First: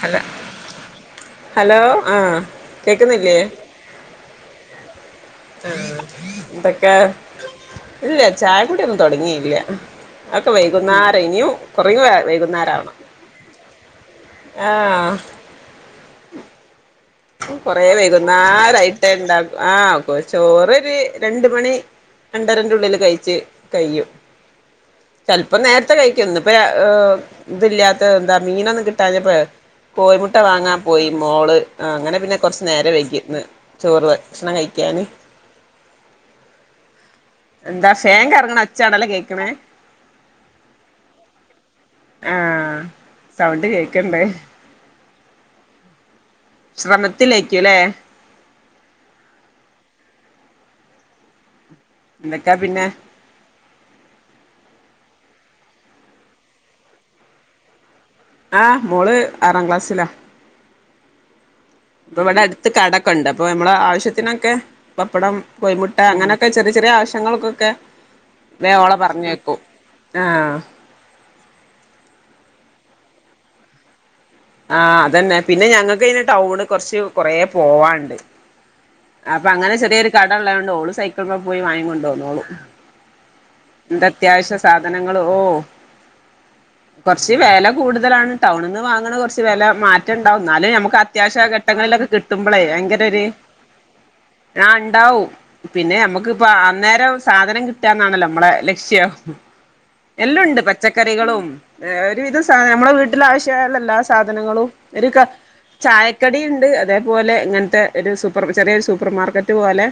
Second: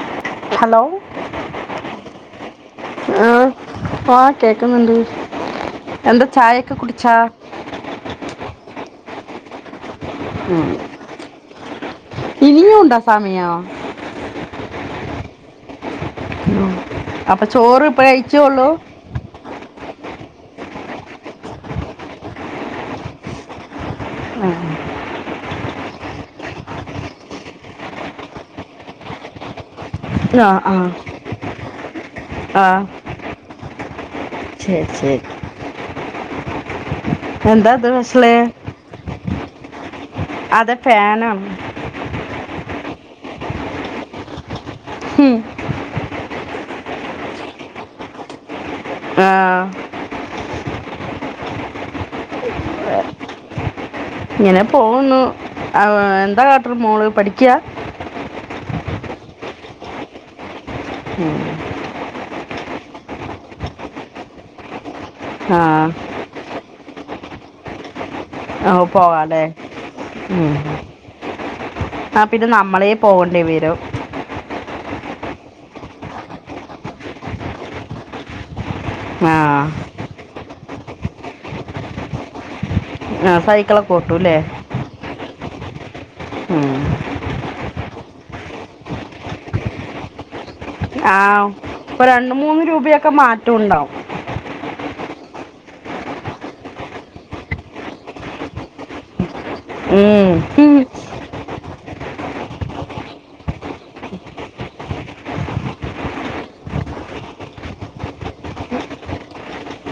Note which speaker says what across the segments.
Speaker 1: Hello
Speaker 2: hello
Speaker 1: hello ആഹ് കേക്കുന്നില്ലേ
Speaker 2: ആഹ് ആഹ് കേക്കുന്നുണ്ട്
Speaker 1: ആഹ്
Speaker 2: എന്താ ചായൊക്കെ
Speaker 1: എന്തൊക്കെ,
Speaker 2: കുടിച്ചാ
Speaker 1: ഇല്ല ചായ കൂടി തുടങ്ങിയില്ല അതൊക്കെ വൈകുന്നേരം ആ ഇനിയും കുറെയും വൈകുന്നേരം
Speaker 2: ഇനിയും
Speaker 1: ആവണം
Speaker 2: ഉണ്ടാ സമയോ
Speaker 1: ആഹ്
Speaker 2: ഉം
Speaker 1: കൊറെ വൈകും നാല് ആയിട്ടെ ഇണ്ടാ ആഹ് ചോറൊരു രണ്ട് മണി രണ്ടരന്റുള്ളിൽ കഴിച്ച് കഴിയും
Speaker 2: ആഹ്
Speaker 1: ചെലപ്പോ നേരത്തെ കഴിക്കുവാരുന്ന് ഇപ്പൊ ഓ ഇതില്ലാത്ത എന്താ മീനൊന്നും കിട്ടാഞ്ഞപ്പോഴേ കോയിമുട്ട
Speaker 2: ആഹ്
Speaker 1: വാങ്ങാം
Speaker 2: ആഹ്
Speaker 1: പോയി മോള് ആ അങ്ങനെ പിന്നെ കൊറച്ച്
Speaker 2: ആഹ്
Speaker 1: നേരം വൈകുന്ന് ചോറ് ഭക്ഷണം
Speaker 2: ശരി
Speaker 1: കഴിക്കാന്
Speaker 2: ശരി ഇത്
Speaker 1: എന്താ ഫേൻ
Speaker 2: സ്പെഷ്യല്
Speaker 1: കറങ്ങണ ഒച്ച ആണല്ലോ കേക്ക് എങ്ങനെ
Speaker 2: അതെ ഫാനാ
Speaker 1: ആഹ് സൗണ്ട് കേക്കണുണ്ട്
Speaker 2: ഹും
Speaker 1: ശ്രമത്തിലേക്ക്‌ ഇല്ലേ
Speaker 2: ആഹ്
Speaker 1: എന്തൊക്കെയാ പിന്നെ
Speaker 2: ഇങ്ങനെ പോകുന്നു ആ എന്താ കാട്ടരു മോള് പഠിക്കയാ
Speaker 1: ആഹ് മോള് ആറാം ക്ലാസ്സിലാ
Speaker 2: ഉം
Speaker 1: അപ്പ ഇവിടെ അടുത്ത് കടക്കെ യുണ്ട് അപ്പൊ നമ്മടെ ആവശ്യത്തിനൊക്കെ പപ്പടം,
Speaker 2: ആഹ്
Speaker 1: കോയിമുട്ട അങ്ങനെയൊക്കെ ചെറിയ ചെറി ഈ ചെറിയ ആവശ്യങ്ങൾക്കൊക്കെ വേ
Speaker 2: ആ
Speaker 1: ഓളെ
Speaker 2: പോവാല്ലേ
Speaker 1: പറഞ്ഞയക്കും
Speaker 2: ഉം
Speaker 1: ആഹ്
Speaker 2: ആ പിന്നെ നമ്മളെ പോകണ്ടി വെരും
Speaker 1: ആഹ് അതന്നെ പിന്നെ ഞങ്ങൾക്ക് ഇത് ടൗണ് കൊറച്ച് കൊറെ പോവാണ്ട് അപ്പൊ
Speaker 2: ആഹ്
Speaker 1: അങ്ങനെ ചെറിയൊരു കട ഉള്ള കൊണ്ട് ല്ല ഓള് സൈക്കിളുമെ പോയി വാങ്ങിക്കൊണ്ടു വന്നോളും
Speaker 2: ആഹ് സൈക്കിളൊക്കെ
Speaker 1: എന്ത്‌
Speaker 2: ഓട്ടൂല്ലേ
Speaker 1: അത്യാവശ്യ സാധനങ്ങള് ഓ
Speaker 2: ഉം
Speaker 1: കൊറച്ച് വേല കൂടുതലാണ് ടൗണിന്നു വാങ്ങുന്ന കുറച്ച് വെല മാറ്റണ്ടാവും എന്നാല് നമുക്ക്
Speaker 2: ആ
Speaker 1: അത്യാവശ്യ
Speaker 2: ഇപ്പൊ
Speaker 1: ഘട്ടങ്ങളിലൊക്കെ
Speaker 2: രണ്ട് മൂന്ന്
Speaker 1: കിട്ടുമ്പളേ
Speaker 2: രൂപയൊക്കെ
Speaker 1: ഭയങ്കരൊരു
Speaker 2: മാറ്റം ഉണ്ടാവും
Speaker 1: ആ ഉണ്ടാവും പിന്നെ നമ്മുക്ക് ഇപ്പം അന്നേരം സാധനം കിട്ടാന്നാണല്ലോ നമ്മടെ ലക്ഷ്യം
Speaker 2: ഉം
Speaker 1: ഏല്ലുണ്ട്
Speaker 2: ഉം.
Speaker 1: പച്ചക്കറികളും ഒരുവിധം നമ്മെ വീട്ടിൽ ആവശ്യമായല്ലാം സാധനങ്ങളും ഒരു ചായക്കടി ഉണ്ട് അതേപോലെ ഇങ്ങനത്തെ ഒരു സൂപ്പർ ചെറിയൊരു സൂപ്പർമാർക്കറ്റ് പോലെ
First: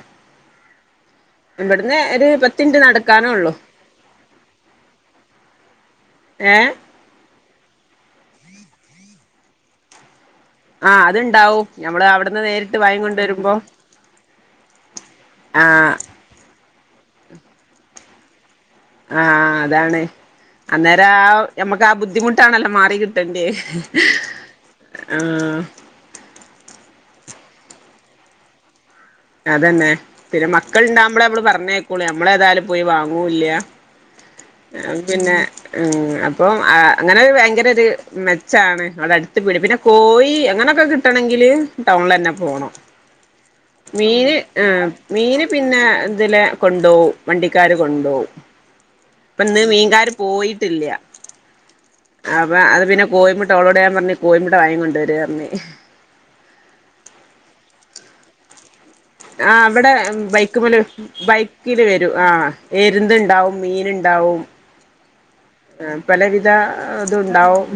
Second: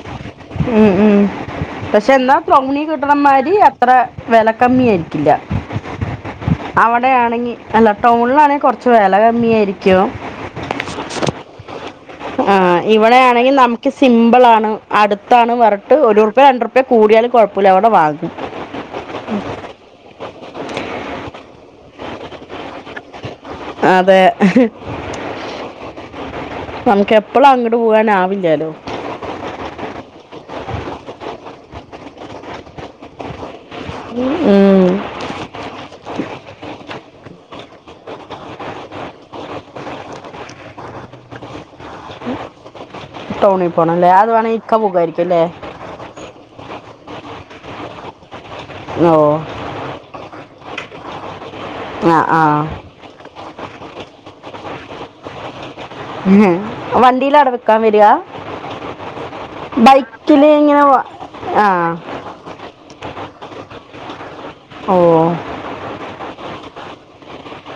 Speaker 2: ഉം ഉം
Speaker 1: ഇവിടുന്ന്
Speaker 2: പക്ഷെ
Speaker 1: ഒരു
Speaker 2: എന്നാ
Speaker 1: പത്ത് മിനിറ്റ്
Speaker 2: ടൗണി കിട്ടന്ന
Speaker 1: നടക്കാനേ ഉള്ളൂ
Speaker 2: മാരി അത്ര വില കമ്മി ആയിരിക്കില്ല
Speaker 1: ഏ
Speaker 2: അവിടെയാണ് അല്ല ടൗണിലാണെങ്കി കൊറച്ച് വില കമ്മി ആയിരിക്കും
Speaker 1: ആ അത്ണ്ടാവും
Speaker 2: ആ ഇവിടെയാണെങ്കിൽ നമുക്ക് സിമ്പിൾ ആണ് അടുത്താണ്
Speaker 1: ആ
Speaker 2: വരട്ട് ഒര്റുപ്പ രണ്ടറു ഇപ്പ കൂടിയാലും കുഴപ്പമില്ല അവിടെ വാങ്ങും
Speaker 1: ആ അതാണ് അന്നേരം ആ നമ്മുക്ക് ആ ബുദ്ധിമുട്ടാണല്ലോ മാറി കിട്ട
Speaker 2: അതെ
Speaker 1: ആ
Speaker 2: ഇപ്പോളും അങ്ങോട് പോകാനാവില്ലാലോ
Speaker 1: അതന്നെ പിന്നെ മക്കൾ ഉണ്ടക്കുബോളെ നമ്മള് പറഞ്ഞേക്കളൂ നമ്മള് ഏതായാലും പോയി വാങ്ങൂല്ല
Speaker 2: ഉം
Speaker 1: പിന്നെ ഉം അപ്പൊ അങ്ങനെ ഭയങ്കര ഒരു മെച്ചാണ് അവിടെ അടുത്ത് പീട് പിന്നെ കോയി അങ്ങനെയൊക്കെ കിട്ടണെങ്കില് ടൗണില് തന്നെ പോണം
Speaker 2: ടൗണിൽ പോകണം അല്ലേ അത്
Speaker 1: മീന്
Speaker 2: വേണമെങ്കിൽ
Speaker 1: ആ
Speaker 2: ഇക്ക പോകുമായിരിക്കും അല്ലേ
Speaker 1: മീന് പിന്നെ ഇതിലെ കൊണ്ടോ വണ്ടിക്കാര് കൊണ്ടോ
Speaker 2: ഓ
Speaker 1: ഇപ്പൊ ഇന്ന് മീൻകാര് പോയി ട്ടില്ല
Speaker 2: ആ ആ
Speaker 1: അപ്പൊ അത് പിന്നെ കോയിമുട്ട ഓളോടെ ഞാൻ പറഞ്ഞ് കോയിമുട്ട വയി കൊണ്ട് വര് പറഞ്ഞ്
Speaker 2: ഉ വണ്ടിൽ അവിടെ വിക്കാൻ വരിയ
Speaker 1: ആ അവിടെ ബൈക്ക് മേല്
Speaker 2: വ- ആ
Speaker 1: ബൈക്കില് വരൂ ആ എരുത് ഉണ്ടാവും മീന്‌ണ്ടാവും
Speaker 2: ഓ
Speaker 1: പലവിധ ഇത്ണ്ടാവും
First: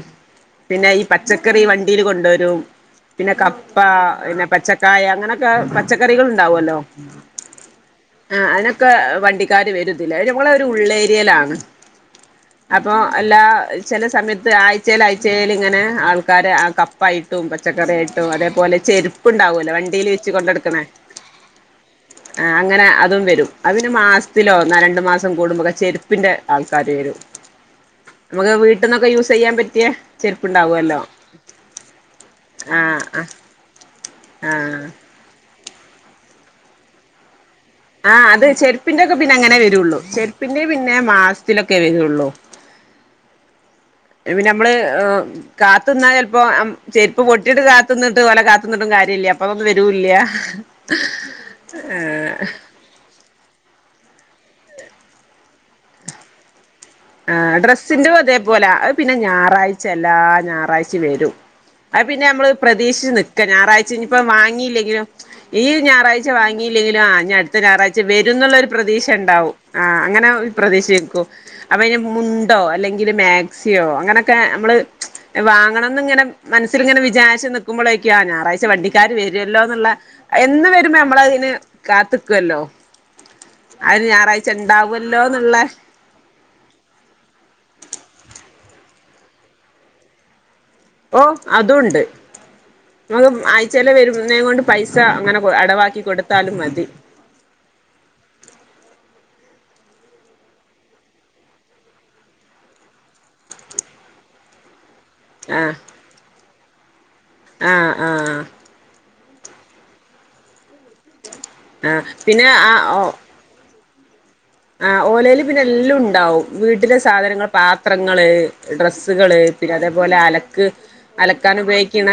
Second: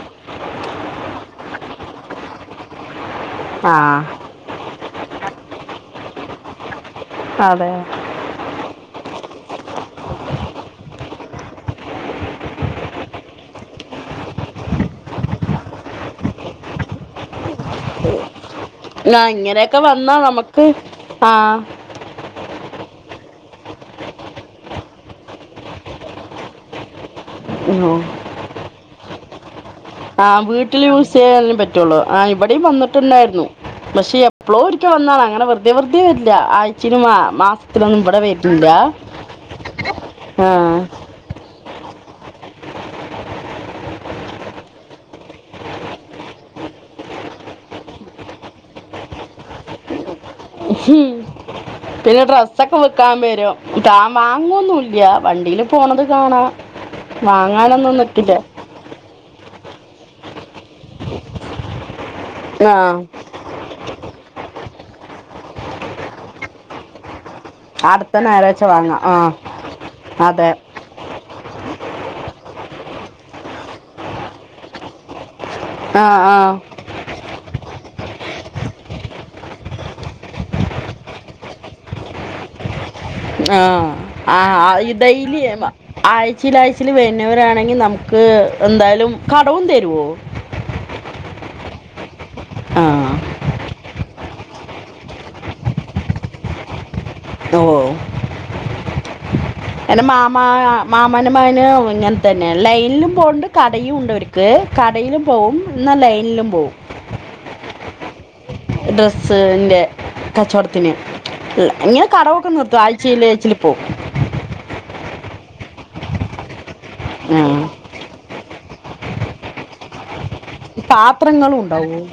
Speaker 1: പിന്നെ ഈ പച്ചക്കറി വണ്ടിയിൽ കൊണ്ടുവരും പിന്നെ
Speaker 2: ആ
Speaker 1: കപ്പ പിന്നെ പച്ച കായ അങ്ങനെയൊക്കെ പച്ചക്കറികൾ ഉണ്ടാവുമല്ലോ.
Speaker 2: അതെ
Speaker 1: ആ അതിനൊക്കെ വണ്ടി ക്കാര് വരുന്നില്ല ഞമ്മളെ ഒരു ഉള്ളേരിയിലാണ്. അപ്പൊ എല്ലാ ചില സമയത്ത് ആഴ്ചേൽ ആഴ്ചേൽ ഇങ്ങനെ ആൾക്കാര് ആ കപ്പയിട്ടും പച്ചക്കറി ആയിട്ടും അതേ
Speaker 2: ഇങ്ങനെയൊക്കെ വന്നാ നമുക്ക്
Speaker 1: കൊണ്ടെടുക്കണേ
Speaker 2: ആഹ്.
Speaker 1: അങ്ങനെ അതും വരും അത് മാസത്തിലോ ഒന്നൊ രണ്ട് മാസം കൂടുമ്പോക്കെ ചെരുപ്പിന്റെ ആൾക്കാര് വരും.
Speaker 2: ഓ
Speaker 1: ട്ടന്നൊക്കെ യൂസെയ്യാൻ പറ്റ
Speaker 2: ആഹ് വീട്ടില് യൂസ് ചെയ്യാനേ പറ്റുള്ളൂ ആ ഇവിടെയും
Speaker 1: ആഹ് ആഹ്
Speaker 2: വന്നിട്ടുണ്ടായിരുന്നു പക്ഷെ എപ്പോഴും ഒരിക്ക
Speaker 1: ആഹ്
Speaker 2: വന്നാണ് അങ്ങനെ വെ നിവൃത്തിയുല്ല ആഴ്ച്ചിലും മാസ
Speaker 1: ആഹ് അത് ചെരുപ്പിന്റൊക്കെ പിന്നെ അങ്ങനെ വരുള്ളൂ
Speaker 2: ആ.
Speaker 1: ചെരുപ്പിന്റെ പിന്നെ മാസത്തിലൊക്കെ ക്കെ വരുള്ളു. നമ്മള് കാത്ത്ന്നാ ചെൽപ്പോ ചെരുപ്പ് പൊട്ടിട്ട് കാത്ത്ന്നിട്ട് ഓലെ കാത്ത്ന്നിട്ടും കാര്യല്ല അപ്പൊ അതൊന്നും വരൂല്ല.
Speaker 2: പിന്നെ
Speaker 1: ഏഹ്
Speaker 2: ഡ്രസ്സൊക്കെ വിക്കാൻ വരും. താൻ വാങ്ങൊന്നുല്ല വണ്ടിയില് പോണത് കാണാ
Speaker 1: ആ ഡ്രസ്സിന്റെതും അതേ പോല പിന്നെ ഞായറാഴ്ചല്ലാ ഞായറാഴ്ച്ചിം വരും. അത് പിന്നെ ഞമ്മള്
Speaker 2: ആ
Speaker 1: പ്രതീക്ഷിച്ച് നിക്ക ഞായറാഴ്ച. ഇപ്പം വാങ്ങിയില്ലെങ്കിലും ഈ ഞായറാഴ്ച വാങ്ങിയില്ലെങ്കിലും ആ ഇനി അടുത്ത ഞായറാഴ്ച
Speaker 2: അടുത്ത
Speaker 1: വരുംന്ന്ള്ള
Speaker 2: ഞായറാഴ്ച
Speaker 1: ഒരു
Speaker 2: വാങ്ങാം ആ
Speaker 1: പ്രതീക്ഷണ്ടാവും ആ അങ്ങനെ
Speaker 2: അതെ
Speaker 1: പ്രതീക്ഷിച്ചിർക്കും. അപ്പൊ അയ്ന് മുണ്ടോ അല്ലെങ്കില് മാക്സിയോ അങ്ങനൊക്കെ നമ്മള് വാങ്ങണംന്ന്
Speaker 2: ആ
Speaker 1: ഇങ്ങനെ
Speaker 2: ആ
Speaker 1: മനസ്സിൽ ഇങ്ങനെ വിചാരിച്ച് നി നിക്കുമ്പളേക്കാ ഞായറാഴ്ച വണ്ടിക്കാര് വരുല്ലോന്നുള്ള എന്നും വരുമ്പോ നമ്മളതിന് കാത്ത്ക്കല്ലോ.
Speaker 2: ആഹ് ആ ഇ ഡയ്ലി
Speaker 1: എന്നുള്ള
Speaker 2: ആഴ് ചില ആഴ്ചേല് വരുന്നവരാണെങ്കിൽ നമുക്ക് എന്തായാലും കടവും തരുമോ
Speaker 1: ഓ അതുംണ്ട്.
Speaker 2: ആ
Speaker 1: ന ആഴചല്ലാം വരു ന്നേ കൊണ്ട് പൈസ അങ്ങനെ അടവാക്കി കൊടുത്താലും മതി.
Speaker 2: ഓ എന്റെ മാമാ മാമാന്റെ മകന് ഇങ്ങൻത്തന്നെ ലൈനിലും പോക്ണ്ട് കടയും ഉണ്ട് അവർക്ക് ക കടയിലും പോവും
Speaker 1: ആഹ്
Speaker 2: എന്നാ ലൈനിലും പോവും.
Speaker 1: ആഹ് ആഹ്.
Speaker 2: ഡ്രസ്സിൻ്റെ കച്ചവടത്തിന്. ല്ല
Speaker 1: ആഹ്
Speaker 2: ഇങ്ങനെ
Speaker 1: പിന്നെ
Speaker 2: കടവൊക്കെ നിർത്തു ആഴ്ചയില് ആച്ചില് പോവും.
Speaker 1: ആ ഓലേല് പിന്നെ എല്ലാംണ്ടാവും വീട്ട ട്ടിലെ
Speaker 2: ആ.
Speaker 1: സാധനങ്ങൾ പാത്രങ്ങള് ഡ്രസ്സുകള് പിന്നെ അതേപോലെ അല ക്ക് അലക്കാൻ
Speaker 2: പാത്രങ്ങളും ഉണ്ടാവും
Speaker 1: ഉപയോഗിക്ക്ണ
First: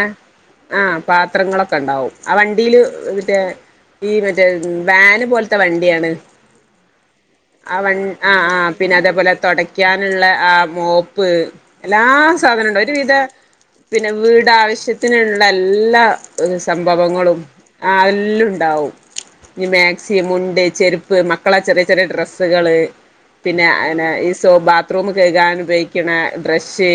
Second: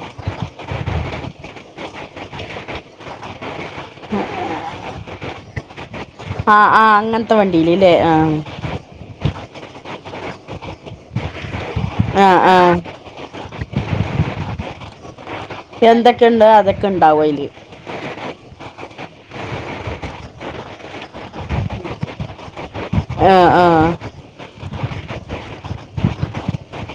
Speaker 1: ആഹ് പാത്രങ്ങളൊക്കെണ്ടാവും ആ വണ്ടിയില് മറ്റേ ഈ മറ്റേ വാന് പോലത്തെ വണ്ടിയാണ്
Speaker 2: ആഹ് ആഹ് അങ്ങനത്തെ വണ്ടിയില് ല്ലേ ആ
Speaker 1: തുടയ്ക്കാനുള്ള ആ മോപ്പ് എല്ലാം
Speaker 2: ആഹ് ആഹ്
Speaker 1: സാധനണ്ട് ഒര് വിധ പിന്നെ വീട് ആവശ്യത്ത്ന്ൾ ള്ളെല്ലാ
Speaker 2: എന്തൊക്കെയുണ്ട് അതൊക്കെ ഉണ്ടാവും
Speaker 1: സംഭവങ്ങളും
Speaker 2: അയില്
Speaker 1: ആഹ് എല്ലുംണ്ടാവും ഇ മാക്സി മുണ്ട് ചെരുപ്പ് മക്കളെ ചെറ്യ ചെറിയ ഡ്രസ്സുകള്
Speaker 2: ആഹ്
Speaker 1: പിന്നെ
Speaker 2: ആഹ്
Speaker 1: അന ഈ സോ ബാ ത്രൂമ് കയ്കാൻ ഉപയ്ക്ക്ണെ ബ്രഷ്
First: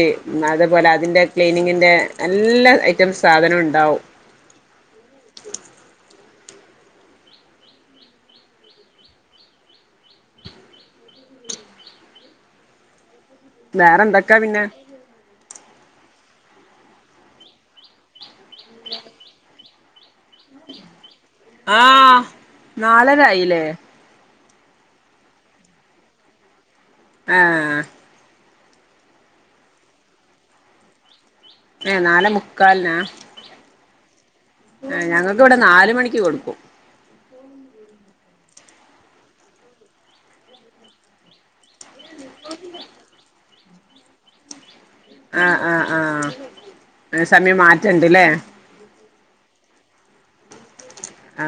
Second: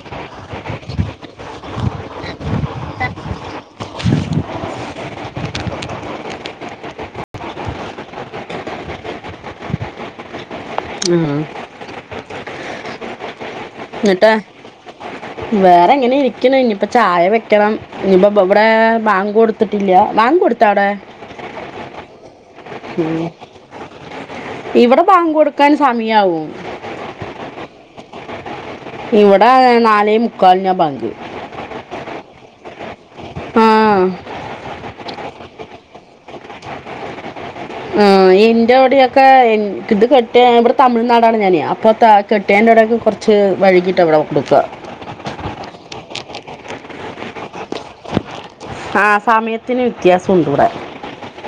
Speaker 1: അത്പോലെ അതിൻ്റെ ക്ലീനിങ്ങിന്റെ എല്ലാ ഐറ്റംസ് സാധനുണ്ടാവും
Speaker 2: ഉം
Speaker 1: വേറെ
Speaker 2: ന്ന്ട്ട്
Speaker 1: എന്തൊക്കാ പിന്നെ
Speaker 2: വേറെ ങ്ങനെ ഇ രിക്ക്ണ് ഇനിയിപ്പം ചായ വെക്കണം ഇനിയിപ്പോ ബ ബ്ടേ ബാങ്കൊട്ത്തിട്ടില്ല്യാ ബാങ്കൊട്ത്താ അവ്ടെ
Speaker 1: ആ നാലരായില്ലേ
Speaker 2: ഇവ്ടെ ബാങ്കാെട്ക്കാന് സമയാവും
Speaker 1: ആഹ്
Speaker 2: ഇവിടെ നാലേ മുക്കാലിനാ ബാങ്ക്
Speaker 1: ഏഹ് നാലെ മുക്കാൽനാ
Speaker 2: ആ
Speaker 1: ഏഹ് ഞങ്ങക്ക് ഇവ്ടെ നാല് മണിക്ക് കൊട്ക്കും
Speaker 2: ആ ന്റെ വിടെൊക്കെ ഇത് കെട്ടിയ ഇവിടെ തമിഴ്നാടാണ് ഞാൻ അപ്പൊ കെട്ടിയോന്റെ അവിടെയൊക്കെ കുറച്ച് വഴുകിട്ടണ് ബാങ്ക് കൊടുക്കുക
Speaker 1: ആഹ് ആഹ് ആഹ് ഏഹ് സമയം മാറ്റണ്ട്ലേ
Speaker 2: ആഹ് സമയത്തിന് വ്യത്യാസം ഉണ്ടിവിടെ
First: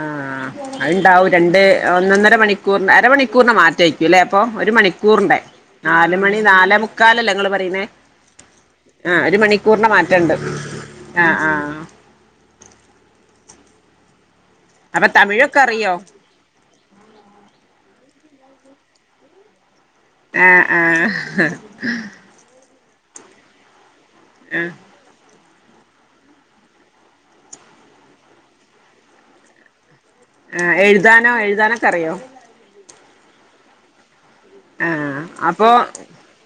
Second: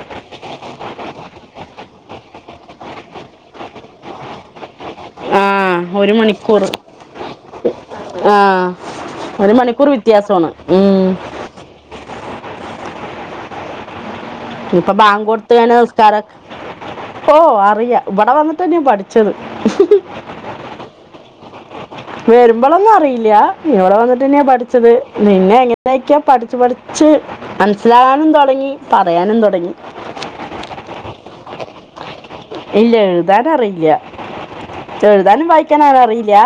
Speaker 1: ആഹ് അത്ണ്ടാവും രണ്ട് ഒന്നൊന്നര മണിക്കൂറി അരമണിക്കൂറിന് മാറ്റാക്കൂല്ലേ അപ്പൊ ഒരു മണിക്കൂർ റിന്റെറെ
Speaker 2: ആഹ് ഒരു
Speaker 1: നാലുമണി
Speaker 2: മണിക്കൂർ
Speaker 1: നാല മുക്കാലല്ലേ ങ്ങ പറയുന്നേ
Speaker 2: ആ
Speaker 1: ആഹ് ഒരു മണിക്കൂറിന്റ
Speaker 2: മണിക്കൂർ
Speaker 1: മാറ്റണ്ട്
Speaker 2: വ്യത്യാസമാണ് ഉം.
Speaker 1: ആഹ് ആഹ്
Speaker 2: ഇപ്പൊ
Speaker 1: അപ്പൊ തമിഴൊക്കെ
Speaker 2: ബാങ്കൊടുത്താണ
Speaker 1: അറിയോ
Speaker 2: നിസ്കാര ഓഹ് അറിയാ ഇവിടെ വന്നിട്ട്ന്നെയ പഠിച്ചത്
Speaker 1: ആഹ് ആഹ്
Speaker 2: ളൊന്നും അറിയില്ല ഇവിടെ വന്നട്ട ന്നയാ
Speaker 1: ആഹ്
Speaker 2: പഠിച്ചത് നിന്നെ ങ്ങനെക്കൊയോ പഠിച്ചു പഠിച്ച് മനസ്സിലാകാനും തുടങ്ങി പറയാനും തുടങ്ങി
Speaker 1: ആഹ് എഴുതാനോ എഴുതാനോക്കെ അറിയോ
Speaker 2: ഇല്ല എഴുതാനറിയില്ല
Speaker 1: ആഹ്
Speaker 2: എഴുതാനും
Speaker 1: അപ്പൊ
Speaker 2: വായിക്കാനും അങനെ അറിയില്ല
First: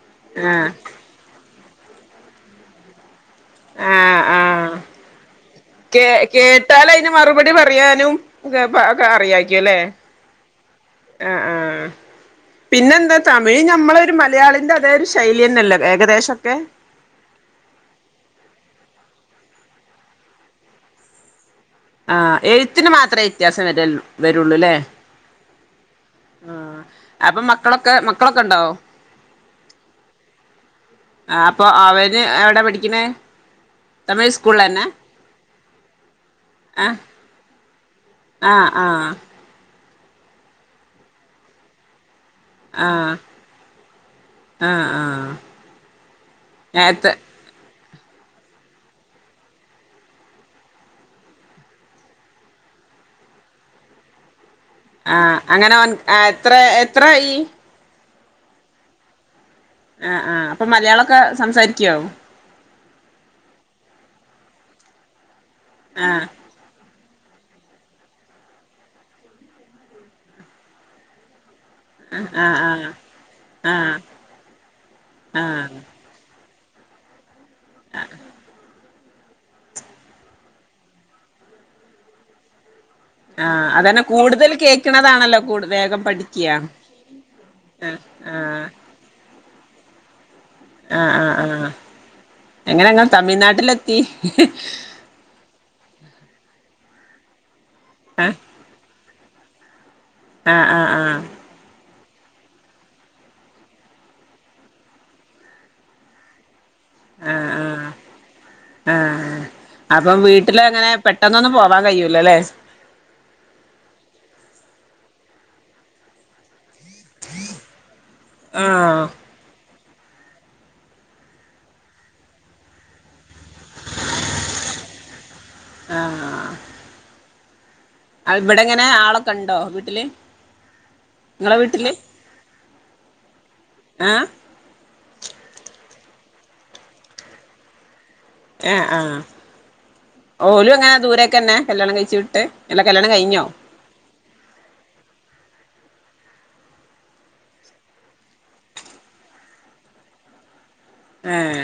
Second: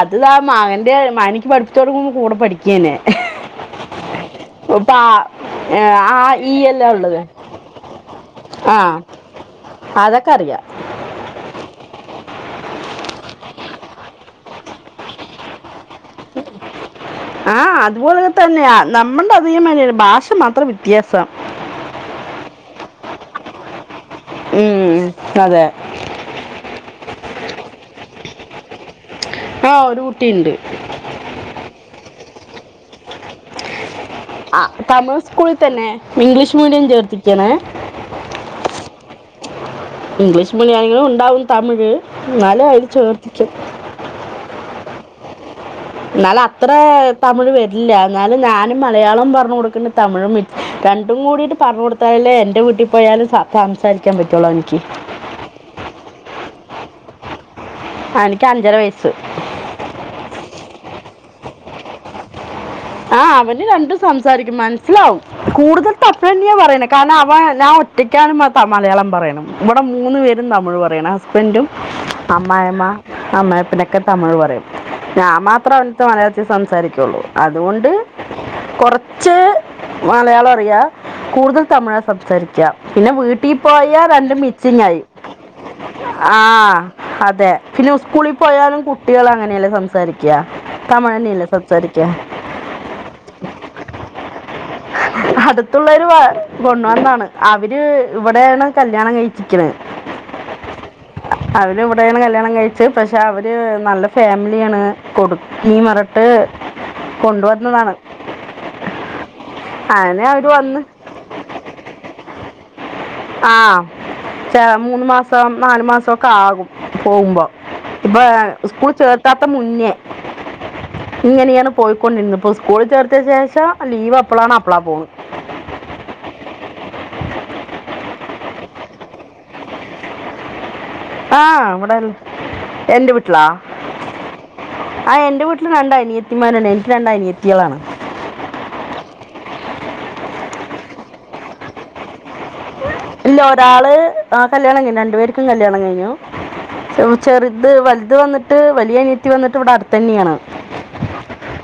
Speaker 2: അത്
Speaker 1: ആഹ്
Speaker 2: മകന്റെ മനിക്ക് പഠിപ്പ ച്ചൊടുങ്ങുമ്പോ കൂടെ പഠിക്കാനെ
Speaker 1: ആ ആ
Speaker 2: ഇപ്പ
Speaker 1: കേ കേട്ടാല് അതിന് മറുപടി പറയാനും
Speaker 2: ആ
Speaker 1: അറിയാരിക്കുല്ലേ
Speaker 2: അതൊക്കെ അറിയാം
Speaker 1: ആഹ് ആഹ് പിന്നെ എന്താ തമിഴ് നമ്മളെ ഒരു മലയാളിന്റെ അതേ ഒരു ശൈലി തന്നെല്ലേ
Speaker 2: ആഹ് അതുപോല തന്നെയാ നമ്മൾടെ അതേമാതിയാണ് ഭാഷ മാത്രം വ്യത്യാസം
Speaker 1: ആ എഴുത്തിന് മാത്രമേ വ്യത്യാസം വരുള്ളു വരുള്ളൂല്ലേ
Speaker 2: ഉം, അതെ
Speaker 1: ആ അപ്പൊ മക്കളൊക്കെ മ ക്കളൊക്കുണ്ടോ
Speaker 2: ആ ഒരു കുട്ടീണ്ട്
Speaker 1: ആ അപ്പൊ അവന് എവിടാ പഠിക്കണേ തമിഴ്
Speaker 2: ആ
Speaker 1: സ്കൂളിൽ തന്നെ
Speaker 2: തമിഴ്‌ സ്കൂളിൽ തന്നെ ഇംഗ്ലീഷ് മീഡിയം
Speaker 1: ആ
Speaker 2: ചേർത്തിക്കേണ്
Speaker 1: ആ ആ
Speaker 2: ഇംഗ്ലീഷ് മീഡിയണെങ്കിലും ഉണ്ടാവും തമിഴ് ന്നാലും ആയില്
Speaker 1: ആ
Speaker 2: ചേർത്തിക്കൊ
Speaker 1: ആ ആ
Speaker 2: എന്നാലും അത്ര
Speaker 1: നേരത്തെ
Speaker 2: തമിഴ് വരി ല്ല എന്നാലും ഞാനും മലയാളം പറഞ്ഞു കൊടുക്കുന്നുണ്ട് തമിഴും മി രണ്ടും കൂടിയിട്ട് പറഞ്ഞു കൊടുത്താലേ എൻ്റെ വീട്ടിൽ പോയാലും സംസാരിക്കാൻ പറ്റുള്ളൂ അവനി
Speaker 1: ആ അങ്ങനെ ഓന് ആ എത്ര എത്രായി
Speaker 2: അവനിക്ക് അഞ്ചര വയസ്സ്
Speaker 1: ആ ആ അപ്പൊ മലയാളൊക്ക സംസാരിക്കൊ
Speaker 2: ആ അവന് രണ്ടും സംസാരിക്കും മനസ്സിലാവും കൂടുതൽ
Speaker 1: ആ
Speaker 2: തപ്പ് തന്നെയാ പറയണെ കാരണം അവൻ ഞാൻ ഒറ്റയ്ക്കാണ് മലയാളം പറയണ് ഇവിടെ മൂന്ന് പേരും തമിഴ് പറയണ് ഹസ്ബൻഡും
Speaker 1: ആഹ് ആഹ്
Speaker 2: അമ്മായഅമ്മ
Speaker 1: ആഹ്
Speaker 2: അമ്മായപ്പനൊക്കെ തമിഴ് പറയും ഞാൻ മാത്ര
Speaker 1: ആഹ്
Speaker 2: അവന്റെടുത്ത് മലയാളത്തി ൽ സംസാരിക്കുള്ളൂ അതുകൊണ്ട് കൊറ കുച്ച് മലയാളം അറിയാം കൂടുതൽ തമിഴ സംസാരിക്കാ പിന്നെ വീട്ടിൽ
Speaker 1: ആഹ്
Speaker 2: പോയാ
Speaker 1: അതന്നെ
Speaker 2: രണ്ട്
Speaker 1: കൂടുതൽ
Speaker 2: മിക്സിങ്ങായി
Speaker 1: കേൾക്കണതാണല്ലോ കൂടു വേഗം
Speaker 2: ആ
Speaker 1: പഠിക്ക്യ
Speaker 2: അതെ പിന്നെ
Speaker 1: ആഹ്
Speaker 2: സ്കൂളിൽ
Speaker 1: ആഹ്
Speaker 2: പോയാലും കുട്ടികൾ അങ്ങനെയല്ലേ സംസാരി ക്കാ
Speaker 1: ആഹ് ആഹ്
Speaker 2: തമിഴന്നല്ലേ
Speaker 1: ആഹ്
Speaker 2: സംസാരിക്ക
Speaker 1: എങ്ങനെ നിങ്ങ തമിഴ്നാട്ടിലെത്തി
Speaker 2: അടുത്തുള്ളോരു കൊണ്ടുവന്നാണ് അ അവര് ഇവിടെയാണ് ക കല്യാണം കഴിച്ചിക്കണത്
Speaker 1: ആ ആ ആ
Speaker 2: ഇവിടെയാണ് കല്യാണം കഴിച്ചു പക്ഷെ അവര് നല്ല ഫാമിലിയാണ് കൊടുക്കി മറട്ട്
Speaker 1: ആഹ് ആഹ്
Speaker 2: കൊണ്ടുവന്നതാണ്
Speaker 1: ആഹ് അപ്പം
Speaker 2: അങ്ങനെ അവര്
Speaker 1: വീട്ടില്
Speaker 2: വന്ന്
Speaker 1: അങ്ങനെ പെട്ടെന്നൊന്നും പോവാൻ കയൂല്ലോല്ലേ
Speaker 2: ആ ച മൂന്ന് മാസം നാാലു മാസൊക്കെ ആകും പോകുമ്പോ ഇപ്പൊ സ്കൂൾ
Speaker 1: ആഹ്
Speaker 2: ചേർത്താത്ത മുന്നേ ഇങ്ങനെയാണ് പോയിക്കൊണ്ടിരുന്നത്പ്പോ സ്കൂളിൽ ചേർത്തതിന് ശേഷം ലീവ് എപ്പളാണ് അപ്പളാ പോവുന്നത്
Speaker 1: ആഹ് ഇവിടെ എങ്ങനെ ആളൊക്കെ ഉണ്ടോ വീട്ടില് ഇങ്ങളെ
Speaker 2: ആഹ്
Speaker 1: വീട്ടില്
Speaker 2: ഇവിടുണ്ട് എന്റെ വീട്ടിലാ
Speaker 1: ആഹ്
Speaker 2: ആഹ എന്റെ വീട്ടില് രണ്ട് അനിയ ത്തിമാർ എനിക്ക് രണ്ട് അനിയത്തീകളാണ്
Speaker 1: ആ ആഹ് ഓലും എങ്ങനെ ദൂരൊക്കെ തന്നെ കല്യാണം കഴിച്ചു വിട്ട്
Speaker 2: ഇല്ല ഒരാള് ആ കല്യാണം കഴിഞ്ഞു രണ്ടു പേർക്കും കല്യാണം കഴിഞ്ഞു ചെറുത് വലുത് വന്നിട്ട് വലിയ അനീത്തി വന്നിട്ട് ഇവിടെ അടുത്തന്നെയാണ്
Speaker 1: ആഹ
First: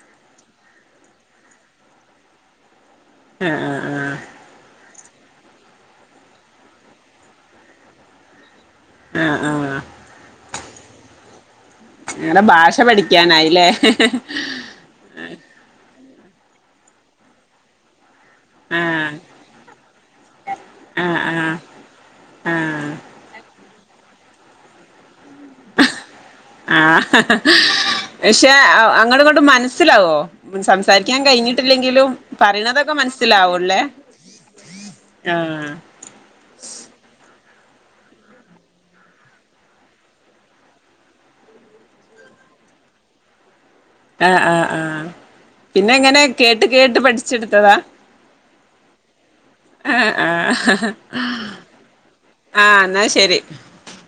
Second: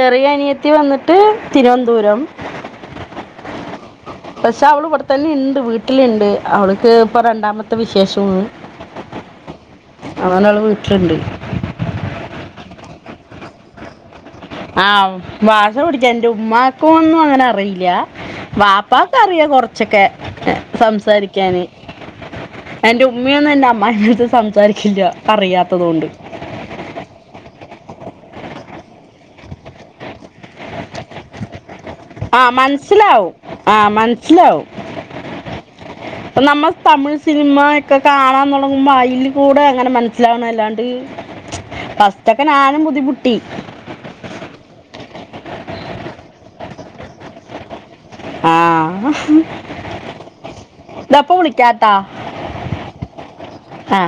Speaker 2: ചെറിയ അനിയത്തി വന്നിട്ട് തിരുവനന്തപുരം
Speaker 1: ആഹ് ആഹ് ആഹ്
Speaker 2: പക്ഷേ അവള് ഇവിടെത തന്നെയുണ്ട് വീട്ടിലുണ്ട് അവൾക്ക് ഇപ്പോൾ രണ്ടാമത്തെ വിശേഷം
Speaker 1: ആഹ ആഹ
Speaker 2: അവള് വീട്ടിലുണ്ട്
Speaker 1: ഞങ്ങടെ ഭാഷ പഠിക്ക ക്കാനായില്ലേ
Speaker 2: ആഹ് ഭാഷ പഠി എന്റെ ഉമ്മക്കൊന്നും അങ്ങനെ അറിയില്ല
Speaker 1: ആഹ്
Speaker 2: വാപ്പക്ക് അറിയാം കൊറച്ചൊക്കെ
Speaker 1: ആഹ് ആഹ്
Speaker 2: സംസാരിക്കാന്
Speaker 1: ആഹ്
Speaker 2: എന്റെ ഉമ്മിയാണ് എന്നെ അമ് മ്മിത് സംസാരിക്കില്ല അറിയാത്തതുകൊണ്ട്
Speaker 1: ആഹ പക്ഷെ അങ്ങട് കൊണ്ട് മനസ്സിലാവോ സംസാരിക്കാൻ കഴിഞ്ഞിട്ട്
Speaker 2: ആഹ മനസ്സിലാവും ആഹ മനസ്സിലാവും
Speaker 1: ആഹ്
Speaker 2: നമ്മൾ തമിഴ് സിന സിനിമ ഒക്കെ കാണാൻ തുടങ്ങുമ്പോ അതിൽ കൂടെ അങ്ങനെ മനസ്സിലാവണം അല്ലാണ്ട് ഫസ്റ്റ്ക്കെ ഞാനും ബുദ്ധിമുട്ടി
Speaker 1: ആഹ് ആഹ് ആഹ് പിന്നെ എങ്ങനെ കേട്ട് കേട്ട് പഠിച്ചെടുത്തതാ
Speaker 2: ആഹ
Speaker 1: ആഹ് ആഹ്
Speaker 2: ഇതപ്പ വിളികാട്ടാ
Speaker 1: ആഹ് എന്നാ ശരി
Speaker 2: ആഹ